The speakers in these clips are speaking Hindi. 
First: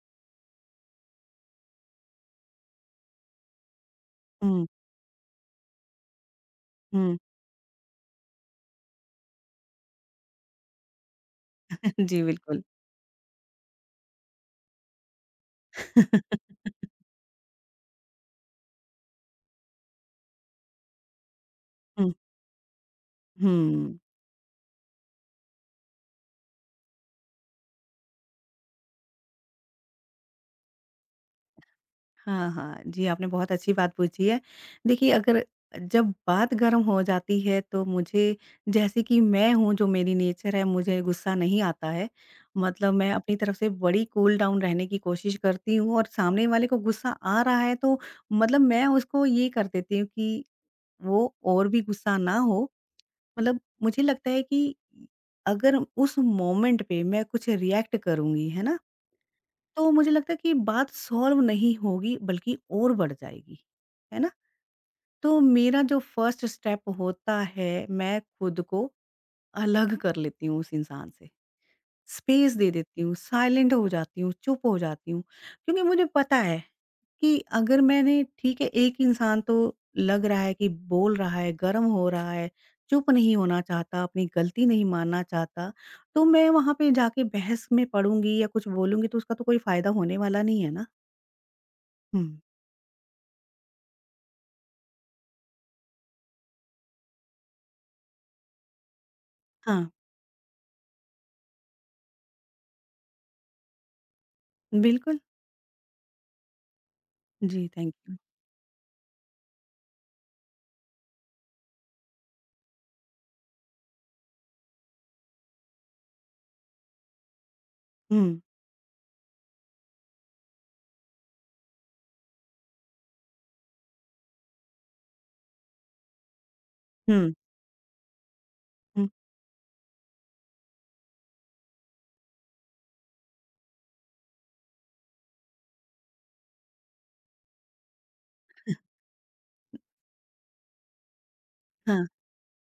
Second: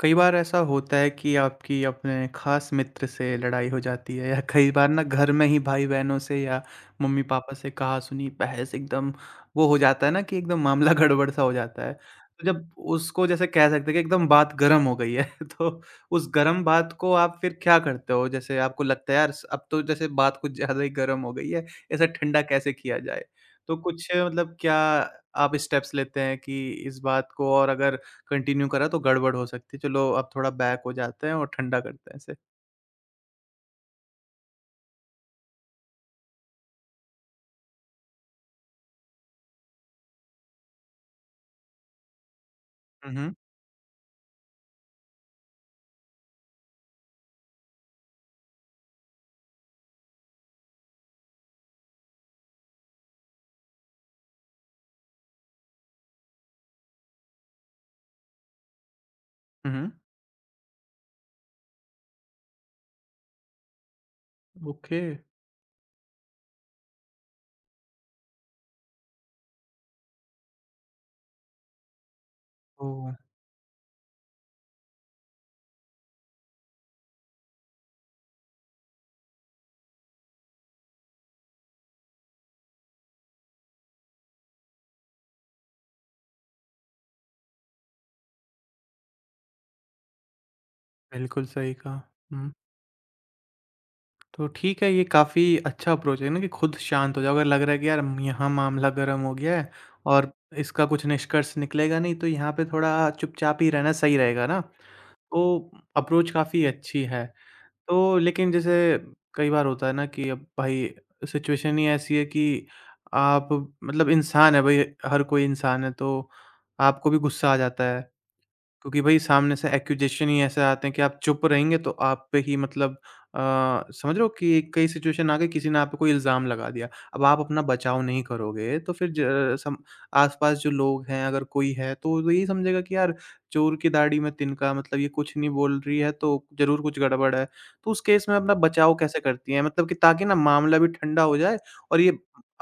कई बार ऐसा होता है कि आपकी अपने खास मित्र से लड़ाई हो जाती है या हुँ, कई बार ना घर में ही भाई-बहनों से या हुँ। मम्मी-पापा से कहा-सुनी, बहस एकदम वो हो जाता है ना कि एकदम मामला गड़बड़ सा हो जाता है। जी, तो बिल्कुल। जब उसको जैसे कह सकते हैं कि एकदम बात गर्म हो गई है तो उस गर्म बात को आप फिर क्या करते हो? जैसे आपको लगता है यार स अब तो जैसे बात कुछ ज़्यादा ही गर्म हो गई है, इसे हुँ, ठंडा कैसे किया जाए? तो हुँ। कुछ मतलब क्या आप स्टेप्स लेते हैं कि इस बात को और अगर कंटिन्यू करा तो गड़बड़ हो सकती है। चलो अब थोड़ा बैक हो जाते हैं और ठंडा करते हैं इसे। हाँ, हाँ। जी, आपने बहुत अच्छी बात पूछी है। देखिए अगर जब बात गर्म हो जाती है तो मुझे जैसे कि मैं हूँ जो मेरी नेचर है मुझे गुस्सा नहीं आता है। मतलब मैं हुँ, हुँ। अपनी तरफ से बड़ी कूल डाउन रहने की कोशिश करती हूँ और सामने वाले को गुस्सा आ रहा है तो मतलब मैं उसको ये कर देती हूँ कि वो और भी गुस्सा ना हो। मतलब मुझे लगता है कि अगर उस मोमेंट पे मैं कुछ रिएक्ट करूँगी, है ना? हुँ, तो हुँ। मुझे लगता है कि बात सॉल्व नहीं होगी बल्कि और बढ़ जाएगी, है ना? ओके। तो मेरा जो फर्स्ट स्टेप होता है मैं खुद को अलग कर लेती हूँ उस इंसान से, स्पेस दे देती ओह! हूँ, साइलेंट हो जाती हूँ, चुप हो जाती हूँ। क्योंकि मुझे पता है कि अगर मैंने ठीक है एक इंसान तो लग रहा है कि बोल रहा है, गर्म हो रहा है, चुप नहीं होना चाहता, अपनी गलती नहीं मानना चाहता, तो मैं वहाँ पे जाके बहस में पड़ूँगी या कुछ बोलूँगी तो उसका तो कोई फ़ायदा होने वाला नहीं है ना। बिल्कुल सही कहा। हुँ, हुँ, तो ठीक है ये काफ़ी अच्छा अप्रोच है ना कि खुद शांत हो जाओ। अगर लग रहा है कि यार यहाँ मामला गर्म हो गया है हाँ, और इसका कुछ निष्कर्ष निकलेगा नहीं तो यहाँ पे थोड़ा चुपचाप ही रहना सही रहेगा ना? बिल्कुल। तो अप्रोच काफ़ी अच्छी है। जी, थैंक यू। तो लेकिन जैसे कई बार होता है ना कि अब भाई सिचुएशन ही ऐसी है कि आप मतलब इंसान है भाई हर कोई इंसान है तो आपको भी गुस्सा आ जाता है हुँ, क्योंकि भाई सामने से एक्यूजेशन ही ऐसे आते हैं कि आप चुप रहेंगे तो आप पे ही मतलब अ, समझ लो कि कई सिचुएशन आ गई किसी ने आप पे कोई इल्ज़ाम लगा दिया। अब हुँ, आप अपना बचाव नहीं करोगे तो हुँ, फिर ज सम आस-पास जो लोग हैं अगर कोई है तो वो यही समझेगा कि यार चोर की दाढ़ी में तिनका मतलब ये कुछ नहीं बोल रही है तो ज़रूर कुछ गड़बड़ है। तो उस केस में अपना बचाव कैसे करती हैं? मतलब कि ताकि ना मामला भी ठंडा हो जाए और हाँ, ये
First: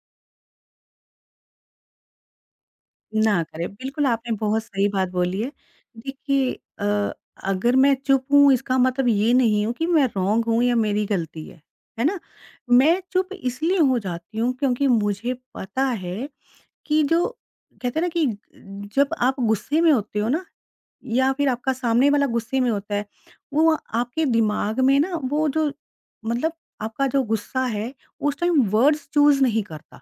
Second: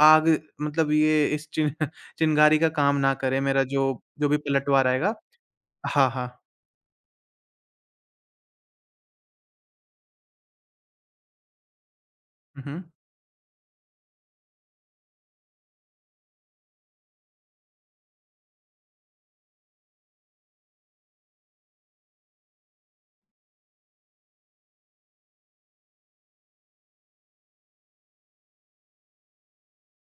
आग मतलब ये इस चिन चिंगारी का काम ना करे ना मेरा करें। जो बिल्कुल, जो आपने भी बहुत पलटवार सही बात आएगा। बोली है। हाँ, हाँ। देखिए अ, अगर मैं चुप हूँ इसका मतलब ये नहीं हूँ कि मैं रॉन्ग हूँ या मेरी गलती है ना? हुँ, हुँ। मैं चुप इसलिए हो जाती हूँ क्योंकि मुझे पता है कि जो कहते हैं ना कि जब आप गुस्से में होते हो ना या फिर आपका सामने वाला गुस्से में होता है, वो आपके दिमाग में ना वो जो मतलब आपका जो गुस्सा है उस टाइम वर्ड्स चूज़ नहीं करता,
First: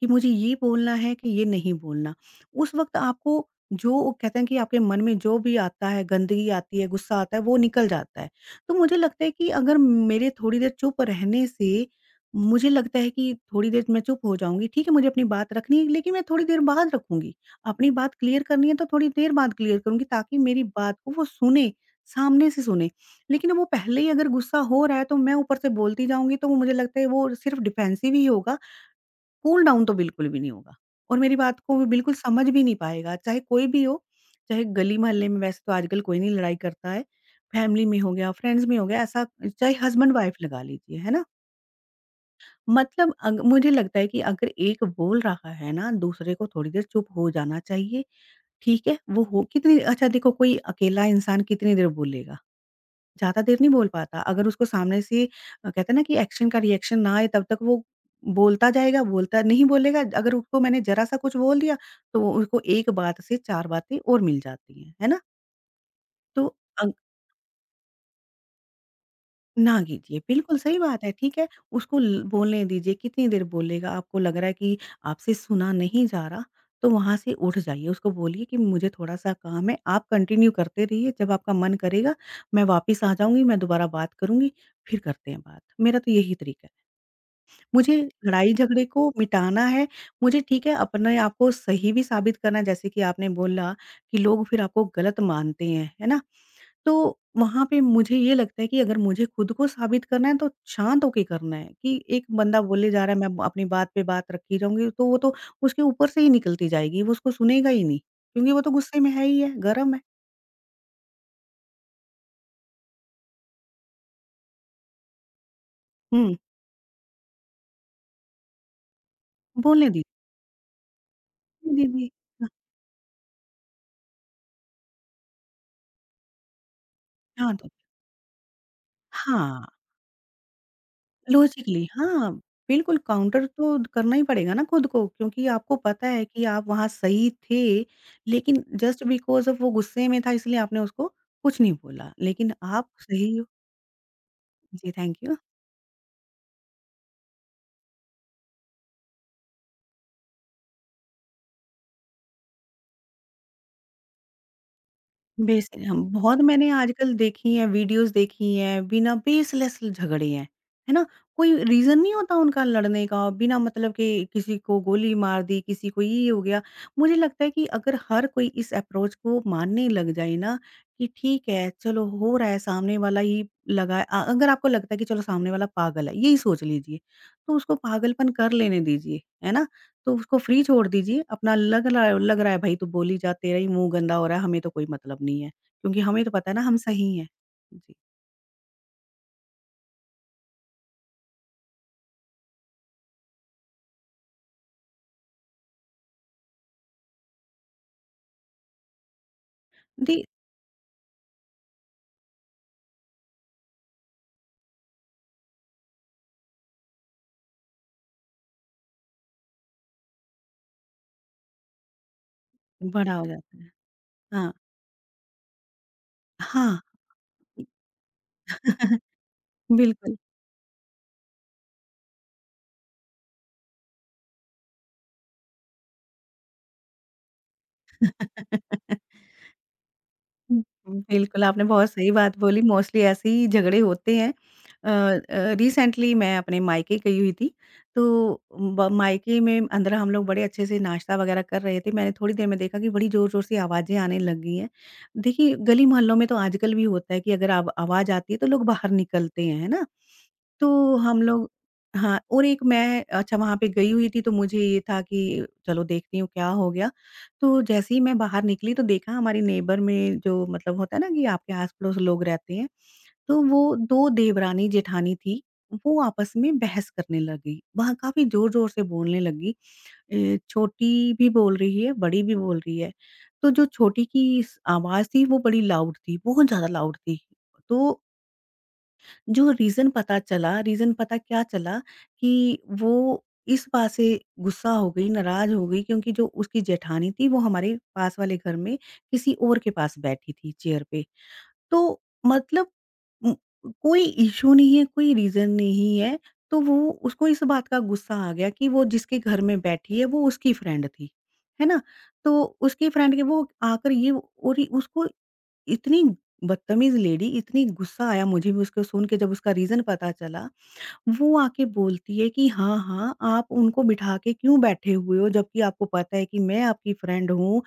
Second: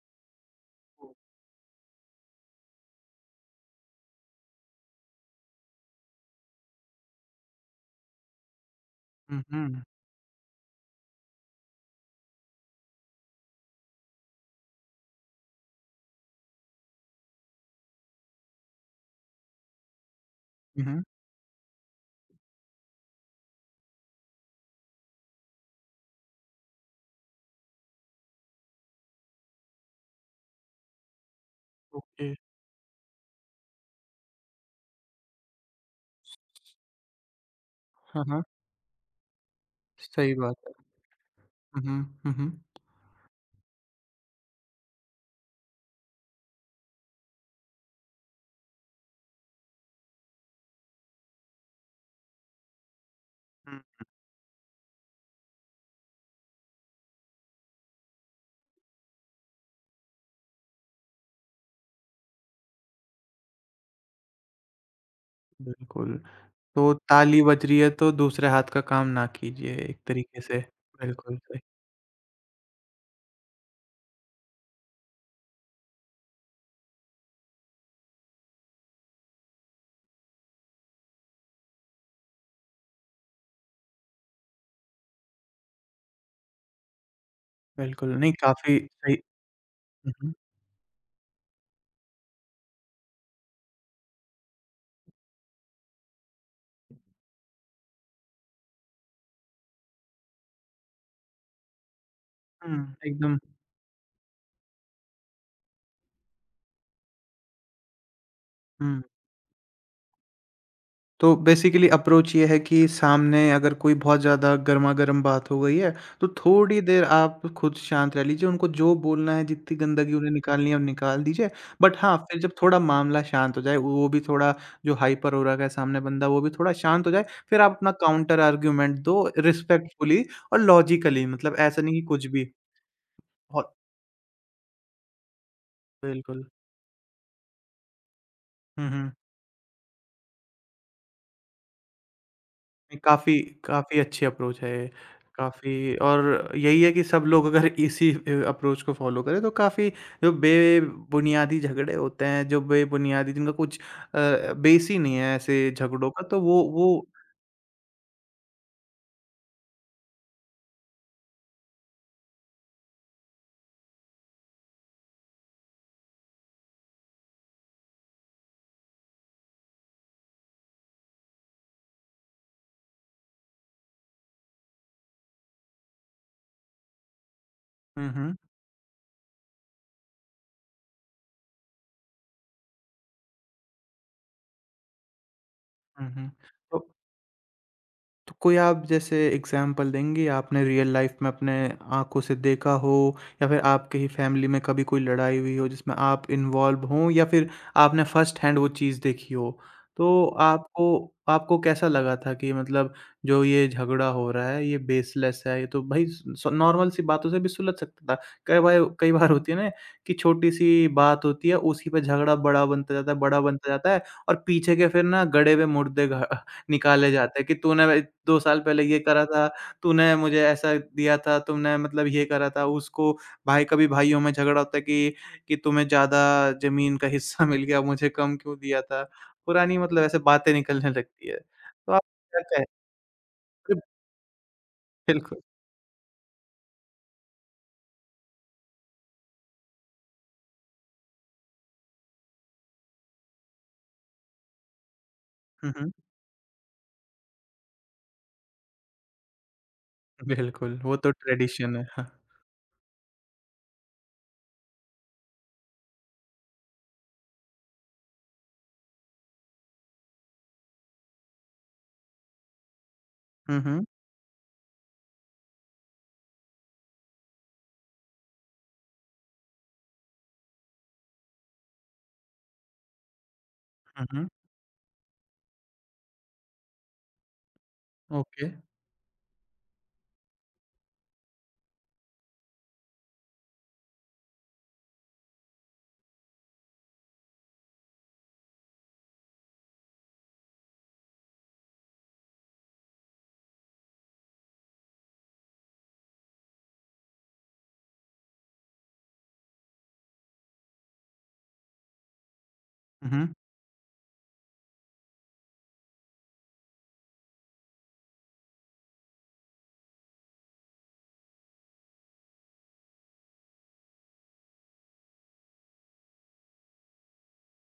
कि मुझे ये बोलना हुँ। है कि ये नहीं बोलना। उस वक़्त आपको जो वो कहते हैं कि आपके मन में जो भी आता है, गंदगी आती है, गुस्सा आता है, वो निकल जाता है। तो मुझे लगता है हुँ, कि अगर हुँ। मेरे थोड़ी देर चुप रहने से मुझे लगता है कि थोड़ी देर मैं चुप हो जाऊँगी, ठीक है मुझे अपनी बात रखनी है लेकिन मैं थोड़ी देर बाद रखूँगी। अपनी बात क्लियर करनी है तो थोड़ी देर बाद क्लियर करूँगी ताकि मेरी हुँ, बात हुँ। को वो सुने, सामने से सुने। लेकिन वो पहले ही अगर गुस्सा हो रहा है तो मैं ऊपर से बोलती जाऊँगी तो वो मुझे लगता है वो सिर्फ़ डिफेंसिव ही होगा, कूल डाउन तो बिल्कुल भी नहीं होगा। और मेरी बात को वो बिल्कुल ओके। समझ भी नहीं पाएगा, चाहे कोई भी हो, चाहे गली मोहल्ले में वैसे तो आजकल कोई नहीं लड़ाई करता है, फैमिली में हो हाँ, गया, हाँ, फ्रेंड्स में हो गया ऐसा चाहे हस्बैंड-वाइफ सही बात लगा है। लीजिए, है ना? हुँ, हुँ, हुँ, हुँ। मतलब अग मुझे लगता है कि अगर एक बोल रहा है ना, दूसरे को थोड़ी देर चुप हो जाना चाहिए ठीक है, वो हो कितनी अच्छा देखो कोई अकेला इंसान कितनी देर बोलेगा? ज़्यादा देर नहीं हुँ, बोल पाता। अगर उसको सामने से कहते हैं ना कि एक्शन का रिएक्शन ना आए तब तक वो बोलता जाएगा, बोलता नहीं बोलेगा। अगर उसको मैंने ज़रा-सा कुछ बोल दिया, तो वो उसको 1 बात से 4 बातें और मिल जाती हैं, है ना? बिल्कुल। तो अ तो ताली बज रही है तो दूसरे हाथ का काम ना कीजिए ना एक कीजिए, तरीके बिल्कुल से। सही बात है, ठीक बिल्कुल है। सही, उसको ल बोलने दीजिए, कितनी देर बोलेगा? आपको लग रहा है कि आपसे सुना नहीं जा रहा, तो वहाँ से उठ जाइए। उसको बोलिए कि मुझे थोड़ा-सा काम है, आप कंटिन्यू करते रहिए, जब आपका मन करेगा मैं वापस आ जाऊँगी, मैं दोबारा बात करूँगी, फिर करते हैं बात। मेरा तो यही तरीका है। मुझे बिल्कुल नहीं काफ़ी लड़ाई-झगड़े को सही मिटाना है, हुँ, हुँ। मुझे ठीक है अपने आप को सही भी साबित करना है, जैसे कि आपने बोला कि लोग फिर आपको गलत मानते हैं, है ना? तो वहाँ पे मुझे ये लगता है कि अगर मुझे खुद को साबित करना है तो शांत होके करना है कि एक बंदा हुँ, बोले जा रहा है एकदम मैं अपनी बात पे बात रखी रहूँगी तो वो तो उसके ऊपर से ही निकलती जाएगी, वो उसको सुनेगा ही नहीं क्योंकि वो तो गुस्से हुँ। में है ही है, गरम है। तो बेसिकली अप्रोच ये है कि सामने अगर कोई बहुत ज़्यादा गरमागर्म बात हो गई है, तो हुँ, थोड़ी देर आप खुद शांत रह लीजिए, उनको जो बोलना है, जितनी बोलने दीजिए, गंदगी उन्हें निकालनी है, वो निकाल दीजिए। बट दीदी हाँ, फिर शांत जब हो थोड़ा मामला शांत हो जाए, वो भी थोड़ा जो हाइपर हो रखा है सामने बंदा, वो भी थोड़ा शांत हो जाए, हाँ, फिर तो आप अपना काउंटर आर्गुमेंट दो हाँ, रिस्पेक्टफुली और लॉजिकली मतलब ऐसा लॉजिकली नहीं कि कुछ हाँ, भी। बिल्कुल काउंटर बहुत तो करना ही पड़ेगा ना खुद को क्योंकि आपको पता है कि बिल्कुल। आप वहाँ सही थे लेकिन हुँ, जस्ट हुँ। बिकॉज़ ऑफ वो गुस्से में था इसलिए आपने उसको कुछ नहीं बोला, लेकिन आप नहीं, काफ़ी सही काफ़ी अच्छी अप्रोच है ये। जी, थैंक यू। काफ़ी और यही है कि सब लोग अगर इसी अप्रोच को फ़ॉलो करें तो काफ़ी जो बेबुनियादी झगड़े होते हैं, जो बेबुनियादी जिनका कुछ बेस ही नहीं है बेस ऐसे हम झगड़ों का बहुत तो वो मैंने वो आजकल देखी हैं वीडियोज़ देखी हैं, बिना बेसलेस झगड़े हैं, है ना? कोई रीज़न नहीं होता उनका लड़ने का, बिना मतलब के किसी को गोली मार दी, किसी को ये हो गया। मुझे लगता है कि अगर हर कोई इस अप्रोच को मानने लग जाए ना, कि ठीक है, चलो हो रहा है सामने वाला ही लगा अगर आपको लगता है कि चलो सामने वाला पागल है, यही सोच लीजिए, तो उसको हुँ, पागलपन हुँ। कर लेने दीजिए, है ना? तो उसको फ्री छोड़ दीजिए, अपना लग रहा है भई तू बोली जा, तेरा ही मुँह गंदा हो रहा है, हमें तो कोई मतलब नहीं है। क्योंकि हुँ, हमें हुँ। तो पता है ना हम तो सही हैं। तो कोई आप जैसे एग्ज़ाम्पल देंगे आपने रियल लाइफ़ में अपने आँखों से देखा हो या फिर आपके ही फ़ैमिली में कभी कोई लड़ाई हुई हो जिसमें आप इन्वॉल्व हों या फिर आपने फ़र्स्ट हैंड वो चीज़ देखी हो? जी, दे तो आपको आपको कैसा लगा था कि मतलब जो ये झगड़ा हो रहा है ये बेसलेस है, ये तो भई स नॉर्मल सी बातों से भी सुलझ सकता था। कई बार होती है ना कि छोटी-सी बात होती है उसी पे झगड़ा बड़ा बनता जाता बड़ा है, हो बड़ा जाता बनता है। जाता है और हाँ, पीछे के फिर ना गड़े हुए मुर्दे घ हाँ। निकाले जाते हैं कि तूने भाई 2 साल पहले ये करा था, तूने बिल्कुल। मुझे ऐसा दिया था, तुमने मतलब ये करा था, उसको भाई कभी भाइयों में झगड़ा होता है कि तुम्हें ज़्यादा ज़मीन का हिस्सा मिल गया, मुझे कम क्यों दिया था? पुरानी मतलब ऐसे बातें हुँ, निकलने हुँ, लगती है। बिल्कुल, आपने बहुत तो आप सही बात क्या बोली, कहे मोस्टली ऐसे ही झगड़े होते हैं। बिल्कुल। रिसेंटली मैं अपने मायके गई हुई थी, तो ब मायके में अंदर हम लोग बड़े अच्छे से नाश्ता वगैरह कर रहे थे। मैंने थोड़ी देर में देखा कि बड़ी ज़ोर-ज़ोर से आवाज़ें आने लग गई हैं। देखिए, हुँ, हुँ। गली-मोहल्लों में तो आजकल भी होता है कि अगर आव आवाज़ आती है, तो लोग बाहर निकलते हैं, है ना? बिल्कुल, तो वो तो हम लोग ट्रेडिशन है। हाँ। हाँ, और एक मैं अच्छा वहाँ पे गई हुई थी तो मुझे ये था कि चलो देखती हूँ क्या हो गया। तो जैसे ही मैं बाहर निकली तो देखा हमारे नेबर में जो मतलब होता है ना कि आपके आस-पड़ोस लोग रहते हैं, तो हुँ, वो हुँ। 2 देवरानी-जेठानी थी, वो आपस में बहस करने लगी। वहाँ काफ़ी ज़ोर-ज़ोर से बोलने लगी छोटी भी बोल रही है, बड़ी भी बोल रही है। तो जो छोटी हुँ, हुँ। की स आवाज़ थी वो बड़ी लाउड थी, बहुत ज़्यादा लाउड थी। तो ओके। जो रीज़न पता क्या चला कि वो इस बात से गुस्सा हो गई, नाराज़ हो गई क्योंकि जो उसकी जेठानी थी वो हमारे पास वाले घर में किसी और के पास बैठी थी चेयर पे। तो मतलब उम, कोई इश्यू नहीं है, कोई रीज़न नहीं है, तो वो उसको इस बात का गुस्सा आ गया कि वो जिसके घर में बैठी है वो उसकी फ्रेंड थी, है ना? तो उसकी हुँ, फ्रेंड के हुँ। वो आकर ये और उसको इतनी बदतमीज़ लेडी, इतनी गुस्सा आया मुझे भी उसको सुन के जब उसका रीज़न पता चला। वो आके बोलती है कि हाँ, हाँ, आप उनको बिठा के क्यों बैठे हुए हो जबकि आपको पता है कि मैं आपकी फ्रेंड हूँ।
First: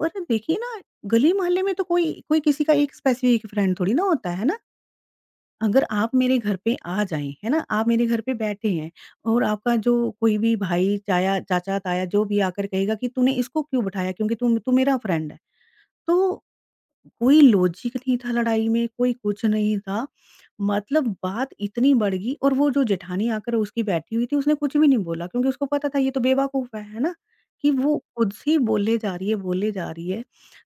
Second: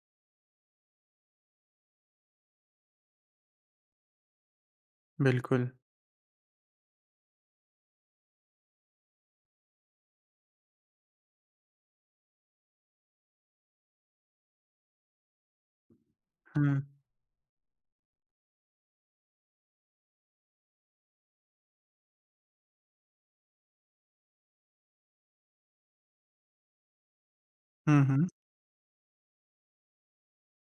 और देखिए ना गली-मोहल्ले में तो कोई कोई किसी का एक स्पेसिफ़िक फ्रेंड थोड़ी ना होता है ना? बिल्कुल। अगर आप मेरे घर पे आ जाएँ, है ना? आप मेरे घर पे बैठे हैं और आपका जो कोई भी भाई, चाया चाचा, ताया जो भी आकर कहेगा कि तूने इसको क्यों बिठाया क्योंकि तू तू मेरा फ्रेंड है। तो हुँ। कोई लॉजिक नहीं था लड़ाई में, कोई कुछ नहीं था। मतलब बात इतनी बढ़ गई और वो जो जेठानी आकर उसकी बैठी हुई थी, उसने कुछ भी नहीं बोला क्योंकि उसको पता था ये तो बेवकूफ़ है ना? कि वो हुँ, हुँ। खुद से बोले जा रही है, बोले जा रही है।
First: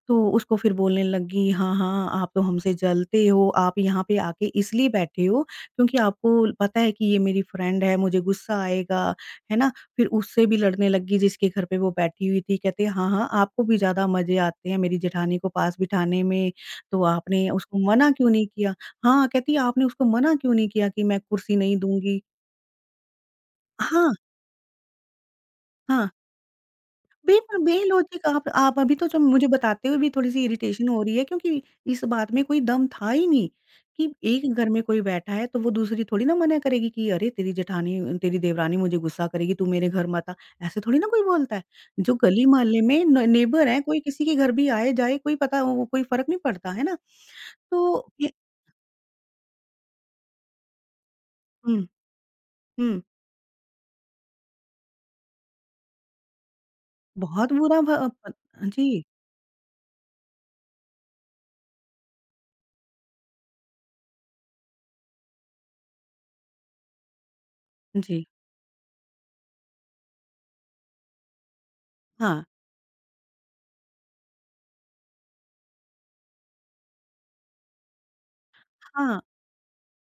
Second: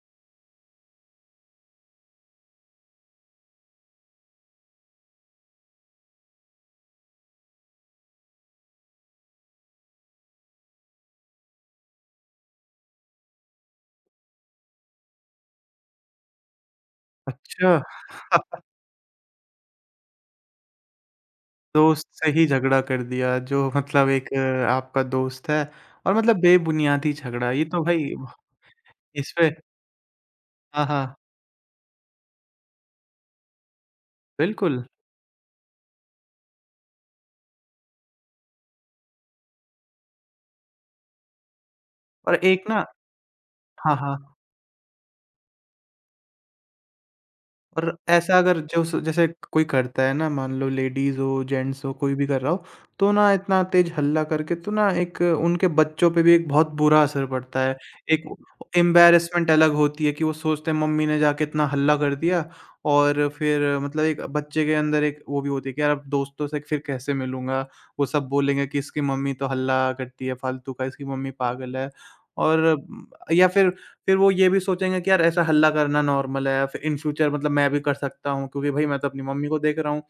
तो उसको फिर बोलने लगी, "हाँ, हाँ, आप तो हमसे जलते हो, आप यहाँ पे आके इसलिए बैठे हो क्योंकि आपको पता है कि ये मेरी फ्रेंड है, मुझे गुस्सा आएगा, है ना? फिर उससे भी लड़ने लगी जिसके घर पे वो बैठी हुई थी, कहते हाँ, हाँ, आपको भी ज़्यादा मज़े आते हैं मेरी जेठानी को पास बिठाने में, तो आपने अच्छा। उसको मना क्यों नहीं किया? हाँ, कहती आपने उसको मना क्यों नहीं किया कि मैं कुर्सी नहीं दोस्त दूँगी? से ही झगड़ा कर दिया जो मतलब हाँ, एक आपका दोस्त है हाँ। और मतलब बेबुनियादी झगड़ा बिल्कुल ये तो भाई बेलॉजिक आप अभी तो जो मुझे इसपे बताते हुए भी थोड़ी-सी हाँ, इरिटेशन हो हाँ, रही है क्योंकि इस बात में कोई दम था ही नहीं, कि एक घर में बिल्कुल कोई बैठा है तो वो दूसरी थोड़ी ना मना करेगी कि अरे! तेरी जेठानी तेरी देवरानी मुझे गुस्सा करेगी तू मेरे घर मत आ, ऐसे थोड़ी ना कोई बोलता है। जो और गली एक मोहल्ले ना में न नेबर हैं हाँ, कोई किसी के हाँ। घर भी आए-जाए कोई पता वो कोई फ़र्क नहीं पड़ता, है ना? और तो ये ऐसा अगर जो स जैसे कोई करता है ना, मान लो लेडीज़ हो, हुँ, जेंट्स हो, कोई भी कर रहा हो, हुँ, तो ना इतना तेज़ हल्ला करके तो ना एक उनके बच्चों पे भी एक बहुत बुरा असर बहुत पड़ता है। बुरा एक जी, एम्बैरेसमेंट अलग होती है कि वो सोचते हैं मम्मी ने जाके इतना हल्ला कर दिया और फिर मतलब एक बच्चे के अंदर एक वो भी होती है कि यार अब दोस्तों से फिर कैसे मिलूँगा? वो जी, सब बोलेंगे कि इसकी मम्मी तो हल्ला करती है फालतू का, इसकी मम्मी पागल है। हाँ, और या फिर वो ये भी सोचेंगे कि यार ऐसा हल्ला करना नॉर्मल है, फिर इन फ्यूचर मतलब मैं भी कर सकता हूँ क्योंकि भई मैं तो हाँ। अपनी मम्मी को देख रहा हूँ।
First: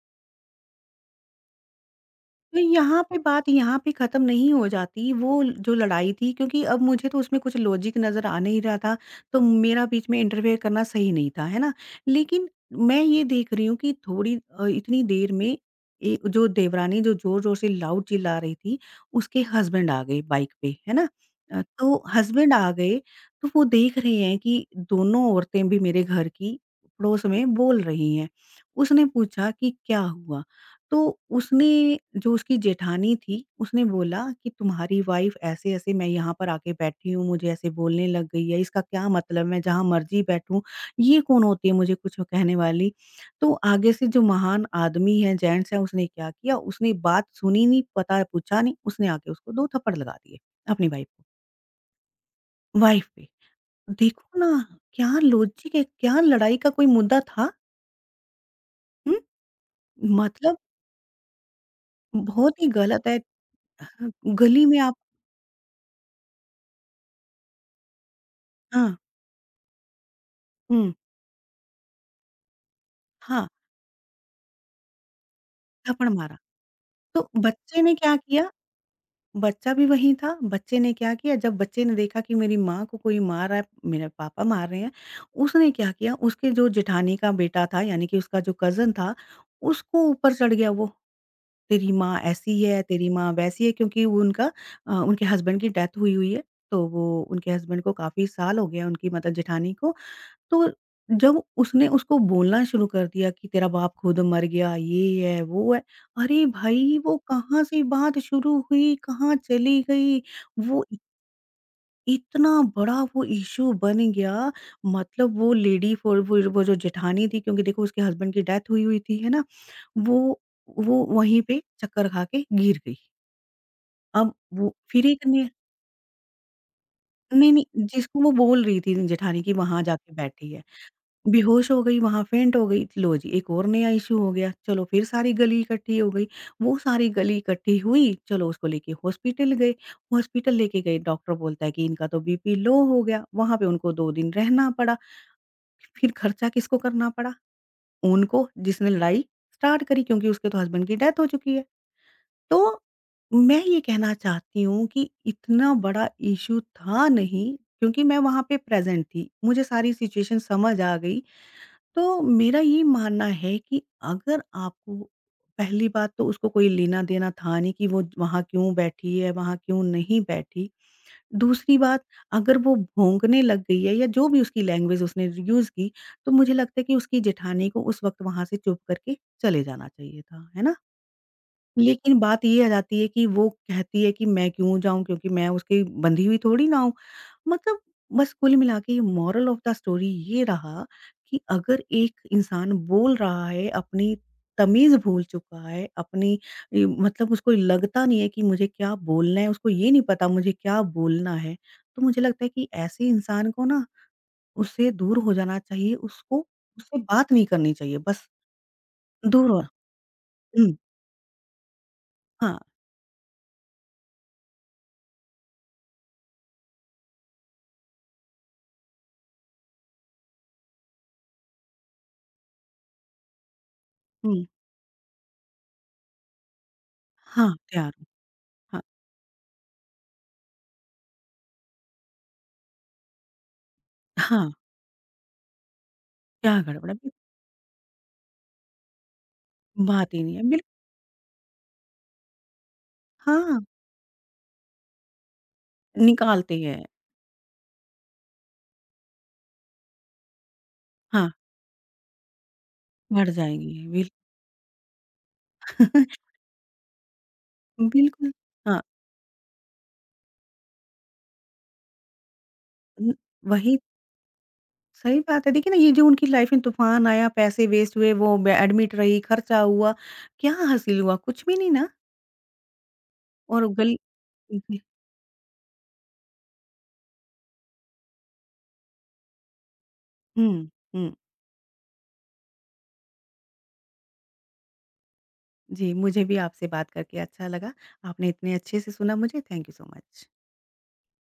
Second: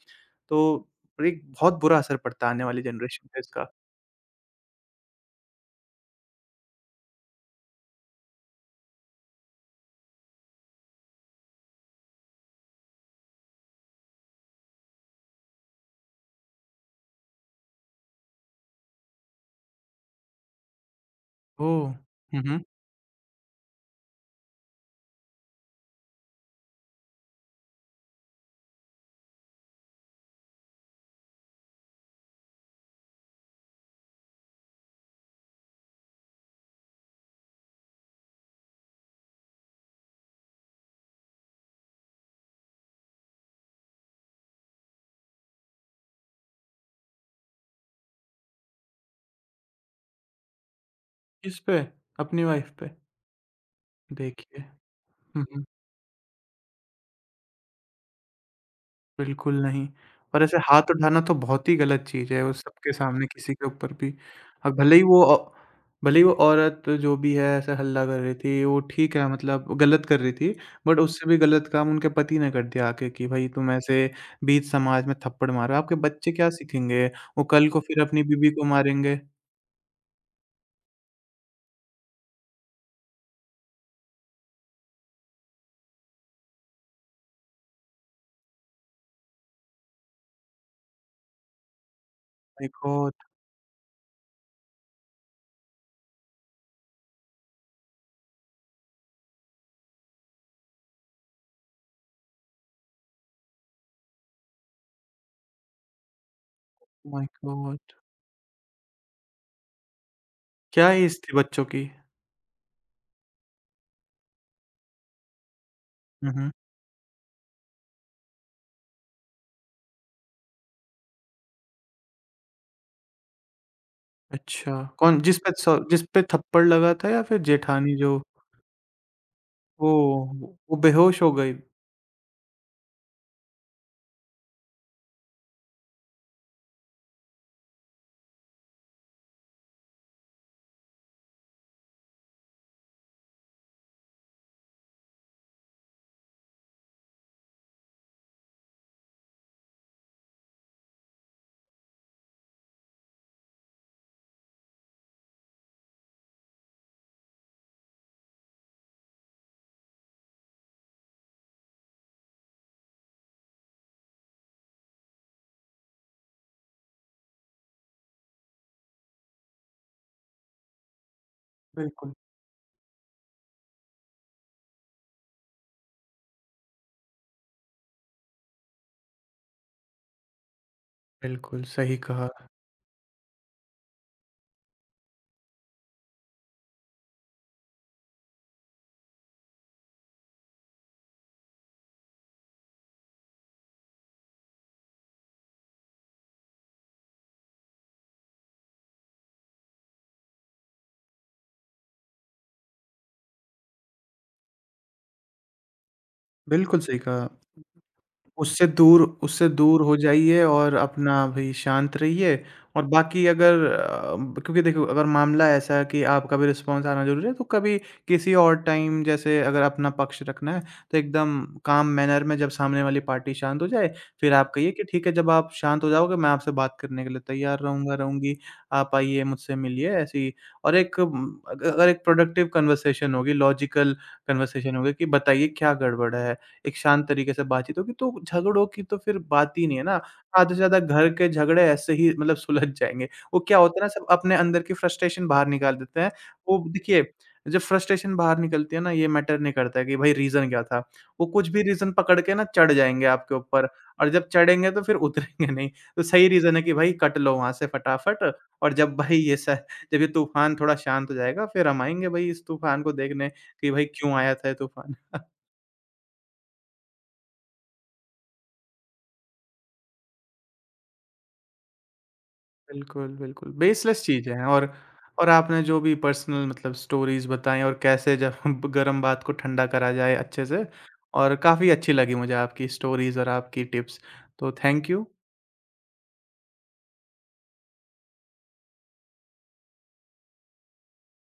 तो एक बहुत बुरा असर पड़ता है तो आने वाली यहाँ पे जनरेशन पे बात इसका। यहाँ पे ख़त्म नहीं हो जाती, वो ल जो लड़ाई थी क्योंकि अब मुझे तो उसमें कुछ लॉजिक नज़र आ नहीं रहा था, तो मेरा बीच में इंटरफेयर करना सही नहीं था, है ना? लेकिन मैं ये देख रही हूँ कि थोड़ी इतनी देर में ए जो देवरानी जो ज़ोर-ज़ोर से लाउड चिल्ला रही थी, उसके हस्बैंड आ गए बाइक पे, है ना? ओह! तो हुँ, हस्बैंड हुँ। आ गए, तो वो देख रहे हैं कि दोनों औरतें भी मेरे घर की पड़ोस में बोल रही हैं। उसने पूछा कि क्या हुआ? तो उसने जो उसकी जेठानी थी, उसने बोला कि तुम्हारी वाइफ़ ऐसे-ऐसे मैं यहाँ पर आके बैठी हूँ, मुझे ऐसे बोलने लग गई है, इसका क्या मतलब? मैं जहाँ मर्ज़ी बैठूँ, ये कौन होती है मुझे कुछ कहने वाली? तो आगे से जो महान आदमी है, जेंट्स है, उसने क्या किया, उसने बात सुनी नहीं, पता पूछा नहीं, उसने आके उसको 2 थप्पड़ लगा दिए, अपनी वाइफ़ को किस पे? अपनी वाइफ़ पे? वाइफ़ पे। देखो देखिए। ना, क्या हुँ, हुँ। लॉजिक है, क्या लड़ाई का कोई मुद्दा था? हुँ? बिल्कुल नहीं और मतलब ऐसे हाथ उठाना तो बहुत ही गलत चीज़ है, वो बहुत ही सबके गलत है। सामने किसी के ऊपर हाँ, भी। गली अब में आप भले ही भले ही वो औरत जो भी है ऐसे हल्ला कर रही थी, वो हाँ। ठीक है मतलब गलत कर रही थी, हुँ, बट उससे भी गलत काम उनके पति ने कर दिया आके कि हाँ, भाई तुम ऐसे बीच समाज में थप्पड़ मारो, आपके थप्पड़ बच्चे मारा। क्या सीखेंगे? तो वो कल को बच्चे ने फिर क्या अपनी किया, बीवी को मारेंगे। बच्चा भी वहीं था, बच्चे ने क्या किया जब बच्चे ने देखा कि मेरी माँ को कोई मार रहा है, मेरे पापा मार रहे हैं, उसने क्या किया उसके जो जेठानी का बेटा था यानी कि उसका जो कज़न था, उसको ऊपर चढ़ गया वो, तेरी माँ ऐसी माय है, तेरी गॉड! माँ वैसी है क्योंकि वो उनका उनके हस्बैंड की डेथ हुई हुई है, तो वो उनके हस्बैंड को काफ़ी साल हो गए हैं उनकी मतलब जेठानी को। तो जब उसने उसको बोलना शुरू कर दिया कि तेरा बाप खुद मर गया, ये है, वो है। अरे भाई वो माय कहाँ से गॉड! बात शुरू हुई, कहाँ चली गई। वो क्या इ एज थी बच्चों की? इतना बड़ा वो इश्यू बन गया। मतलब वो लेडी फ़ोर हुँ, फ़िर हुँ। वो जो जेठानी थी क्योंकि देखो उसके हस्बैंड की डेथ हुई हुई थी, है ना? वो वो वहीं पे चक्कर खा के गिर गई। अब वो अच्छा, फ़िर कौन एक ने जिस पे थप्पड़ लगा था या फिर नहीं, नहीं जेठानी जो जिसको वो बोल रही थी जेठानी कि वहाँ जाके ओह! बैठी है। वो बेहोश हो गई। बेहोश हो गई, वहाँ फेंट हो गई, लो जी एक और नया इश्यू हो गया। चलो फिर सारी गली इकट्ठी हो गई, वो सारी गली इकट्ठी हुई, चलो उसको लेके हॉस्पिटल गए। हॉस्पिटल लेके गए, डॉक्टर बोलता है कि इनका तो बीपी लो हो गया, वहाँ पे उनको 2 दिन रहना पड़ा। फिर खर्चा किसको करना पड़ा? उनको जिसने लड़ाई स्टार्ट करी क्योंकि उसके तो हस्बैंड की डेथ हो चुकी है। तो मैं ये कहना चाहती हूँ कि इतना बड़ा इश्यू था नहीं क्योंकि मैं वहाँ पे प्रेज़ेंट थी। मुझे सारी सिचुएशन समझ आ गई। तो मेरा ये मानना है कि अगर आपको पहली बात तो उसको कोई लेना-देना था नहीं कि वो वहाँ क्यों बैठी है, वहाँ क्यों नहीं बैठी। दूसरी बात बिल्कुल, अगर वो भौंकने लग गई है या जो भी उसकी लैंग्वेज उसने यूज़ की, तो मुझे लगता है कि उसकी जेठानी को उस वक़्त वहाँ से चुप करके चले जाना चाहिए था, है ना? बिल्कुल सही लेकिन कहा। बात ये आ जाती है कि वो कहती है कि मैं क्यों जाऊँ क्योंकि मैं उसकी बंधी हुई थोड़ी ना हूँ। मतलब बस कुल मिला के मोरल ऑफ द स्टोरी ये रहा कि अगर एक इंसान बोल रहा है, अपनी तमीज़ भूल चुका है, अपनी इ मतलब उसको लगता नहीं है कि मुझे क्या बोलना है, उसको ये नहीं पता मुझे क्या बोलना है। तो मुझे लगता है कि ऐसे इंसान को ना उससे दूर हो जाना चाहिए, उसको बिल्कुल उससे सही कहा। बात नहीं करनी चाहिए, बस उससे दूर हो। दूर हो जाइए हुँ, और अपना भी शांत रहिए हाँ, और बाकी अगर क्योंकि देखो अगर मामला ऐसा है कि आपका भी रिस्पॉन्स आना ज़रूरी है, तो कभी किसी और टाइम जैसे अगर अपना पक्ष रखना है, तो एकदम काम मैनर में जब सामने वाली पार्टी शांत हो जाए, फिर हुँ, आप कहिए कि ठीक है, जब आप शांत हो जाओगे, मैं आपसे बात करने के लिए हाँ, तैयार तैयार रहूँगा, हूँ, रहूँगी, हाँ, आप आइए मुझसे मिलिए, ऐसे ही। और एक उम, अग अगर एक प्रोडक्टिव कन्वर्सेशन होगी, लॉजिकल हाँ, कन्वर्सेशन होगी कि बताइए क्या गड़बड़ है? क्या एक गड़बड़ शांत है? तरीके से बातचीत होगी, तो झगड़ों की तो फिर बात ही नहीं है ना। बात ही नहीं है, आधे से बिल ज़्यादा घर के झगड़े ऐसे ही मतलब सुलझ जाएँगे। वो हाँ, क्या होता है ना सब अपने अंदर की फ्रस्ट्रेशन बाहर निकाल देते हैं। वो निकालते हैं। देखिए, जब फ्रस्ट्रेशन बाहर निकलती है ना ये मैटर नहीं करता है कि भाई रीज़न क्या था। वो हाँ। कुछ भी रीज़न पकड़ के ना चढ़ जाएँगे बढ़ आपके ऊपर जाएँगी, बिल और जब चढ़ेंगे तो फिर उतरेंगे नहीं। तो सही रीज़न है कि भाई कट लो वहाँ से बिल्कुल, फटाफट और हाँ, जब भाई ये स जब ये तूफ़ान थोड़ा शांत हो जाएगा फिर हम आएँगे भाई इस तूफ़ान को उम, देखने कि वही भाई क्यों आया था ये तूफ़ान। सही बात है। देखिए ना ये जो उनकी लाइफ़ में तूफ़ान आया, पैसे वेस्ट हुए, वो बे एडमिट रही, खर्चा हुआ, क्या हासिल हुआ? कुछ भी नहीं ना। बिल्कुल, और गल बेसलेस चीज़ें हैं जी, और आपने जो भी पर्सनल मतलब स्टोरीज़ बताई और कैसे जब हम गरम बात को ठंडा करा जाए अच्छे से हुँ, हुँ। और काफ़ी अच्छी लगी मुझे आपकी स्टोरीज़ और आपकी टिप्स, तो थैंक यू। जी, मुझे भी आपसे बात करके अच्छा लगा। आपने इतने अच्छे से सुना मुझे, थैंक यू सो मच।